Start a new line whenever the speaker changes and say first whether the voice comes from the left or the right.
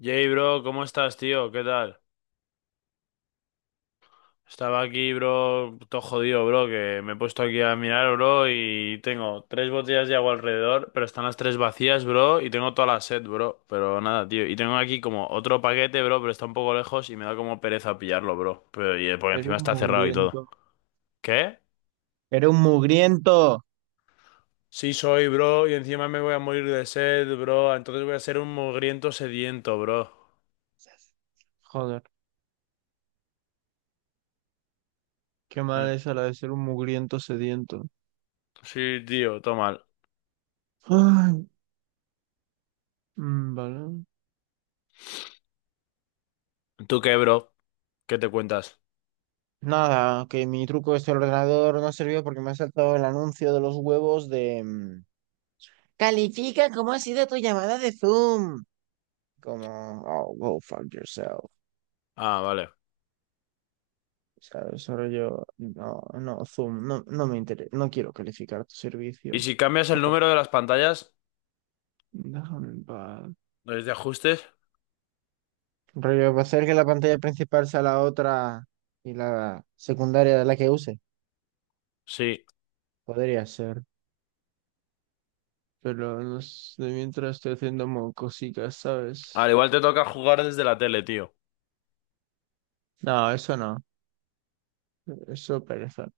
left: Jay, bro, ¿cómo estás, tío? ¿Qué tal? Estaba aquí, bro, todo jodido, bro, que me he puesto aquí a mirar, bro, y tengo tres botellas de agua alrededor, pero están las tres vacías, bro, y tengo toda la sed, bro, pero nada, tío. Y tengo aquí como otro paquete, bro, pero está un poco lejos y me da como pereza pillarlo, bro. Pero, porque
right: Era
left: encima
right: un
left: está cerrado y todo.
right: mugriento.
left: ¿Qué?
right: Era un mugriento.
left: Sí soy, bro, y encima me voy a morir de sed, bro, entonces voy a ser un mugriento sediento, bro.
right: Joder, qué mal
left: Mm.
right: es la de ser un mugriento sediento.
left: Sí, tío, todo mal.
right: Ay, mm, vale.
left: ¿Tú qué, bro? ¿Qué te cuentas?
right: Nada, que mi truco este del ordenador no sirvió porque me ha saltado el anuncio de los huevos de... Califica cómo ha sido tu llamada de Zoom. Como, oh, go fuck yourself.
left: Ah, vale.
right: ¿Sabes? Solo yo, no, no, Zoom, no, no me interesa, no quiero calificar tu
left: ¿Y
right: servicio.
left: si cambias el
right: Déjame
left: número de las pantallas,
right: déjame en paz.
left: desde ajustes?
right: Rollo, va a ser que la pantalla principal sea la otra y la secundaria de la que use.
left: Sí.
right: Podría ser. Pero no sé, mientras estoy haciendo cositas,
left: Al
right: ¿sabes?
left: igual te toca jugar desde la tele, tío.
right: No, eso no. Eso pereza.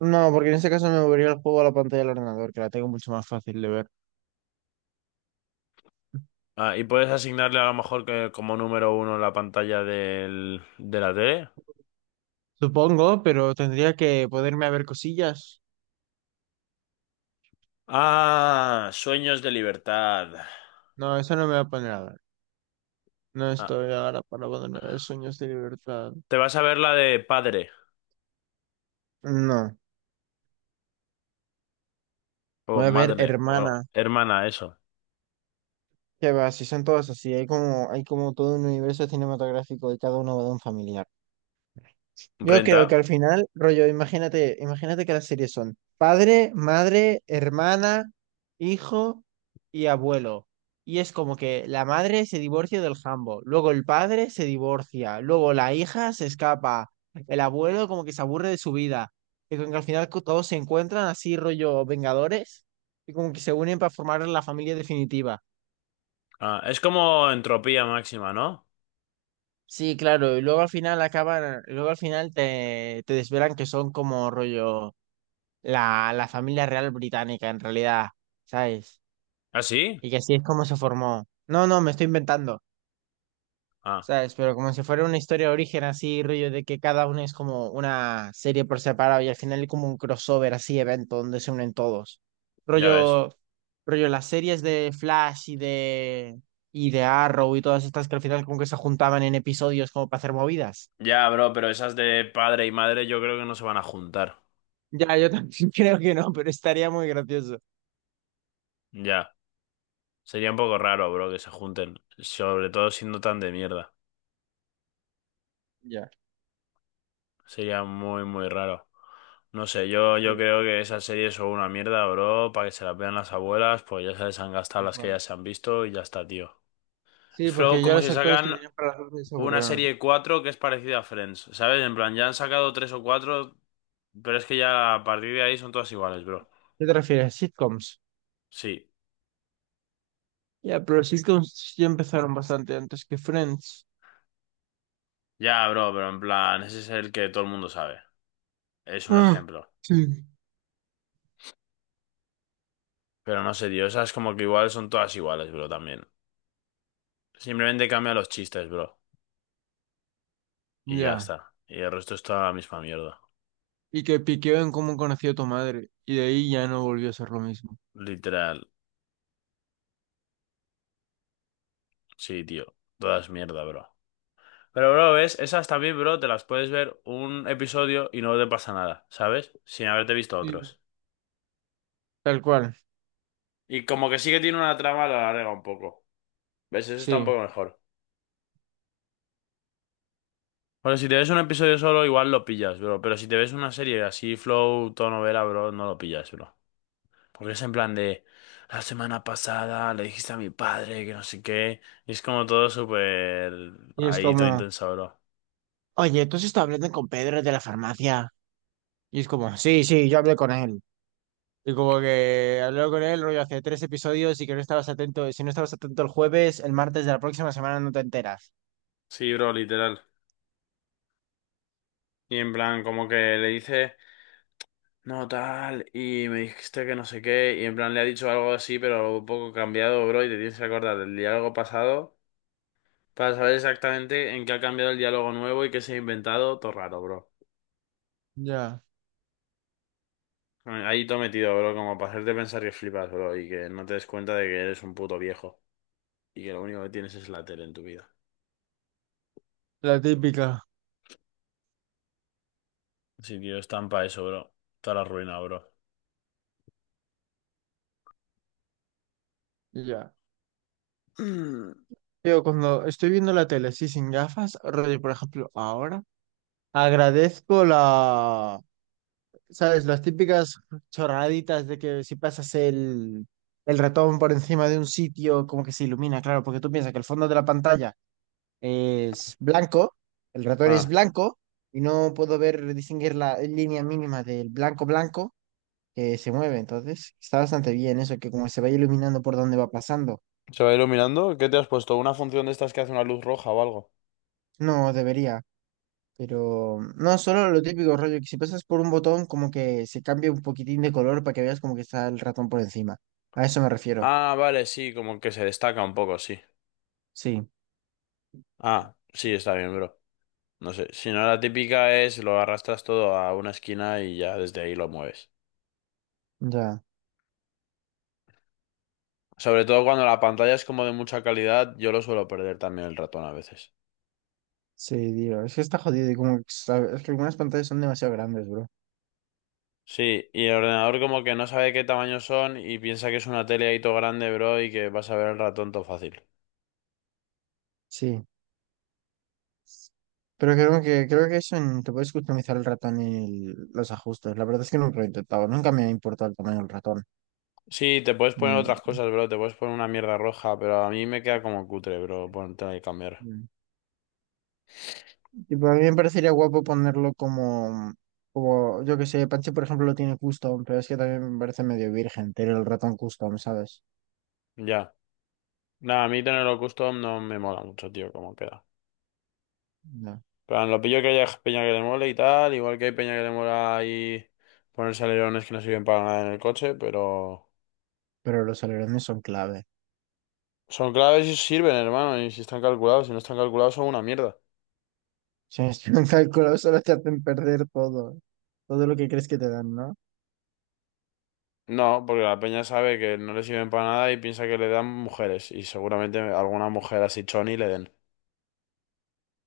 right: No, porque en ese caso me movería el juego a la pantalla del ordenador, que la tengo mucho más fácil de ver.
left: Ah, y puedes asignarle a lo mejor que como número uno la pantalla de la tele.
right: Supongo, pero tendría que poderme a ver cosillas.
left: Ah, sueños de libertad.
right: No, eso no me va a poner a ver. No
left: Ah,
right: estoy ahora para ponerme a ver sueños de libertad.
left: te vas a ver la de padre
right: No.
left: o
right: Voy a ver,
left: madre o
right: hermana.
left: hermana, eso.
right: Que va, si son todos así, hay como todo un universo cinematográfico y cada uno va de un familiar. Yo creo que
left: Renta.
right: al final, rollo, imagínate, imagínate que las series son padre, madre, hermana, hijo y abuelo. Y es como que la madre se divorcia del jambo, luego el padre se divorcia, luego la hija se escapa, el abuelo como que se aburre de su vida. Y como que al final todos se encuentran así, rollo Vengadores, y como que se unen para formar la familia definitiva.
left: Ah, es como entropía máxima, ¿no?
right: Sí, claro, y luego al final acaban, luego al final te desvelan que son como rollo la familia real británica en realidad, ¿sabes?
left: ¿Ah, sí?
right: Y que así es como se formó. No, no, me estoy inventando,
left: Ah,
right: ¿sabes? Pero como si fuera una historia de origen así, rollo de que cada uno es como una serie por separado y al final hay como un crossover así, evento donde se unen todos.
left: ya ves.
right: Rollo, rollo las series de Flash y de Arrow y todas estas que al final como que se juntaban en episodios como para hacer movidas.
left: Ya, bro, pero esas de padre y madre yo creo que no se van a juntar.
right: Ya, yo también creo que no, pero estaría muy gracioso.
left: Ya. Sería un poco raro, bro, que se junten, sobre todo siendo tan de mierda.
right: Ya,
left: Sería muy, muy raro. No sé, yo
right: sí,
left: creo que esas series son una mierda, bro, para que se las vean las abuelas, pues ya se les han gastado
right: tal
left: las que ya
right: cual.
left: se han visto y ya está, tío.
right: Sí,
left: Es flow
right: porque ya
left: como
right: los
left: si
right: actores que
left: sacan
right: tenían para las dos se
left: una
right: aburrieron.
left: serie 4 que es parecida a Friends, ¿sabes? En plan, ya han sacado tres o cuatro, pero es que ya a partir de ahí son todas iguales, bro.
right: ¿Qué te refieres? Sitcoms.
left: Sí,
right: Ya, pero los sitcoms ya empezaron bastante antes que Friends.
left: ya, bro, pero en plan, ese es el que todo el mundo sabe. Es un
right: Ah,
left: ejemplo.
right: sí.
left: Pero no sé, tío, esas como que igual son todas iguales, bro, también. Simplemente cambia los chistes, bro. Y ya
right: Ya.
left: está. Y el resto es toda la misma mierda.
right: Y que piqueó en cómo conocí a tu madre. Y de ahí ya no volvió a ser lo mismo.
left: Literal. Sí, tío. Todas mierda, bro. Pero, bro, ¿ves? Esas también, bro, te las puedes ver un episodio y no te pasa nada, ¿sabes? Sin haberte visto
right: Sí.
left: otros.
right: Tal cual,
left: Y como que sí que tiene una trama, la alarga un poco. ¿Ves? Eso está un
right: sí.
left: poco mejor. Bueno, si te ves un episodio solo, igual lo pillas, bro. Pero si te ves una serie así, flow, tono novela, bro, no lo pillas, bro. Porque es en plan de, la semana pasada le dijiste a mi padre que no sé qué. Y es como todo súper...
right: Y es
left: Ahí todo
right: como,
left: intenso, bro.
right: oye, ¿tú has estado hablando con Pedro de la farmacia? Y es como, sí, sí, yo hablé con él. Y como que hablaba con él, rollo, hace tres episodios y que no estabas atento. Si no estabas atento el jueves, el martes de la próxima semana no te enteras.
left: Sí, bro, literal. Y en plan, como que le dice, no, tal, y me dijiste que no sé qué, y en plan le ha dicho algo así, pero un poco cambiado, bro, y te tienes que acordar del diálogo pasado para saber exactamente en qué ha cambiado el diálogo nuevo y qué se ha inventado, todo raro, bro.
right: Ya,
left: Ahí todo metido, bro, como para hacerte pensar que flipas, bro, y que no te des cuenta de que eres un puto viejo, y que lo único que tienes es la tele en tu vida.
right: la típica.
left: Sí, tío, estampa eso, bro. Toda la ruina, bro.
right: Ya.
left: Mm.
right: Yo cuando estoy viendo la tele, sí, sin gafas, rollo, por ejemplo, ahora, agradezco la, ¿sabes? Las típicas chorraditas de que si pasas el ratón por encima de un sitio, como que se ilumina, claro, porque tú piensas que el fondo de la pantalla es blanco, el ratón es
left: Ah,
right: blanco y no puedo ver distinguir la línea mínima del blanco blanco que se mueve. Entonces, está bastante bien eso, que como se va iluminando por donde va pasando.
left: ¿se va iluminando? ¿Qué te has puesto? ¿Una función de estas que hace una luz roja o algo?
right: No debería, pero no solo lo típico rollo, que si pasas por un botón como que se cambia un poquitín de color para que veas como que está el ratón por encima. A eso me refiero.
left: Ah, vale, sí, como que se destaca un poco, sí.
right: Sí,
left: Ah, sí, está bien, bro. No sé, si no la típica es lo arrastras todo a una esquina y ya desde ahí lo mueves.
right: ya.
left: Sobre todo cuando la pantalla es como de mucha calidad, yo lo suelo perder también el ratón a veces.
right: Sí, digo, es que está jodido y como que, es que algunas pantallas son demasiado grandes, bro.
left: Sí, y el ordenador como que no sabe qué tamaño son y piensa que es una tele ahí todo grande, bro, y que vas a ver el ratón todo fácil.
right: Sí. Pero creo que te puedes customizar el ratón y los ajustes. La verdad es que nunca lo he intentado, nunca me ha importado el tamaño del ratón.
left: Sí, te puedes poner otras
right: Mm,
left: cosas, bro, te puedes poner una mierda roja, pero a mí me queda como cutre, bro, ponerte que cambiar.
right: mm. Tipo, a mí me parecería guapo ponerlo como, como, yo que sé, Panche, por ejemplo, lo tiene custom, pero es que también me parece medio virgen tener el ratón custom, ¿sabes?
left: Ya. Nada, a mí tenerlo custom no me mola mucho, tío, como queda.
right: No.
left: Pero lo pillo que haya peña que le mole y tal, igual que hay peña que le mola ahí ponerse alerones que no sirven para nada en el coche, pero
right: Pero los alerones son clave.
left: son claves y sirven, hermano, y si están calculados, si no están calculados son una mierda.
right: Si no están calculados, solo te hacen perder todo. Todo lo que crees que te dan, ¿no?
left: No, porque la peña sabe que no le sirven para nada y piensa que le dan mujeres. Y seguramente alguna mujer así choni le den.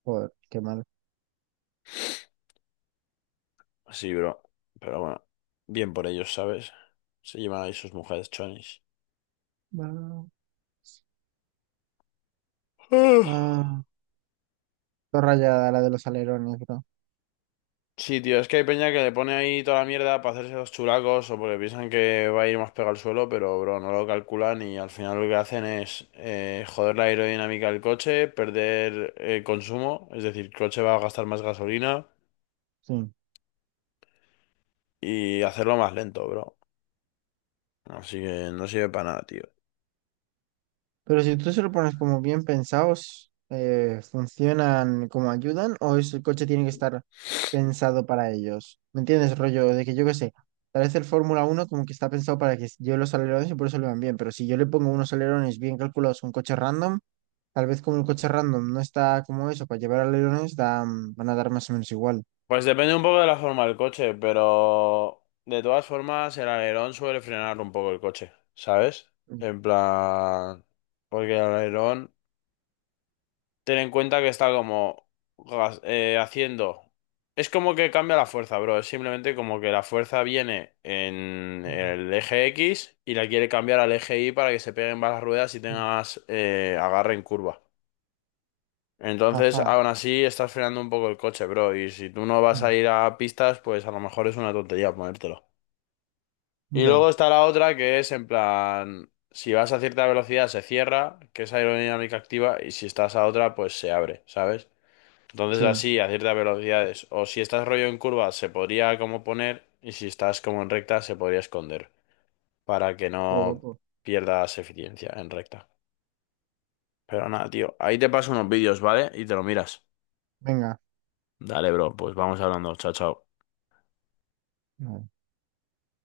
right: Joder, qué mal.
left: Sí, bro. Pero bueno, bien por ellos, ¿sabes? Se llevan ahí sus mujeres chonis.
right: Ah,
left: Ah.
right: ah, todo rayada la de los alerones, bro.
left: Sí, tío, es que hay peña que le pone ahí toda la mierda para hacerse los chulacos o porque piensan que va a ir más pegado al suelo, pero bro, no lo calculan y al final lo que hacen es joder la aerodinámica del coche, perder consumo, es decir, el coche va a gastar más gasolina
right: Sí.
left: y hacerlo más lento, bro. Así que no sirve para nada, tío.
right: Pero si tú se lo pones como bien pensados, ¿funcionan como ayudan o el coche tiene que estar pensado para ellos? ¿Me entiendes, rollo? De que yo qué sé, tal vez el Fórmula 1 como que está pensado para que lleve los alerones y por eso le van bien, pero si yo le pongo unos alerones bien calculados a un coche random, tal vez como el coche random no está como eso, para llevar alerones da, mm, van a dar más o menos igual.
left: Pues depende un poco de la forma del coche, pero de todas formas el alerón suele frenar un poco el coche, ¿sabes?
right: Mm,
left: En plan, porque el alerón, ten en cuenta que está como haciendo... Es como que cambia la fuerza, bro. Es simplemente como que la fuerza viene en
right: mm,
left: el eje X y la quiere cambiar al eje Y para que se peguen más las ruedas y
right: mm.
left: tengas agarre en curva. Entonces,
right: Ajá,
left: aún así, estás frenando un poco el coche, bro. Y si tú no vas
right: mm,
left: a ir a pistas, pues a lo mejor es una tontería ponértelo. Y
right: ya,
left: luego está la otra que es en plan, si vas a cierta velocidad se cierra, que es aerodinámica activa, y si estás a otra, pues se abre, ¿sabes? Entonces
right: sí,
left: así, a ciertas velocidades. O si estás rollo en curva, se podría como poner, y si estás como en recta, se podría esconder, para que
right: qué
left: no
right: guapo.
left: pierdas eficiencia en recta. Pero nada, tío, ahí te paso unos vídeos, ¿vale? Y te lo miras.
right: Venga.
left: Dale, bro, pues vamos hablando. Chao, chao.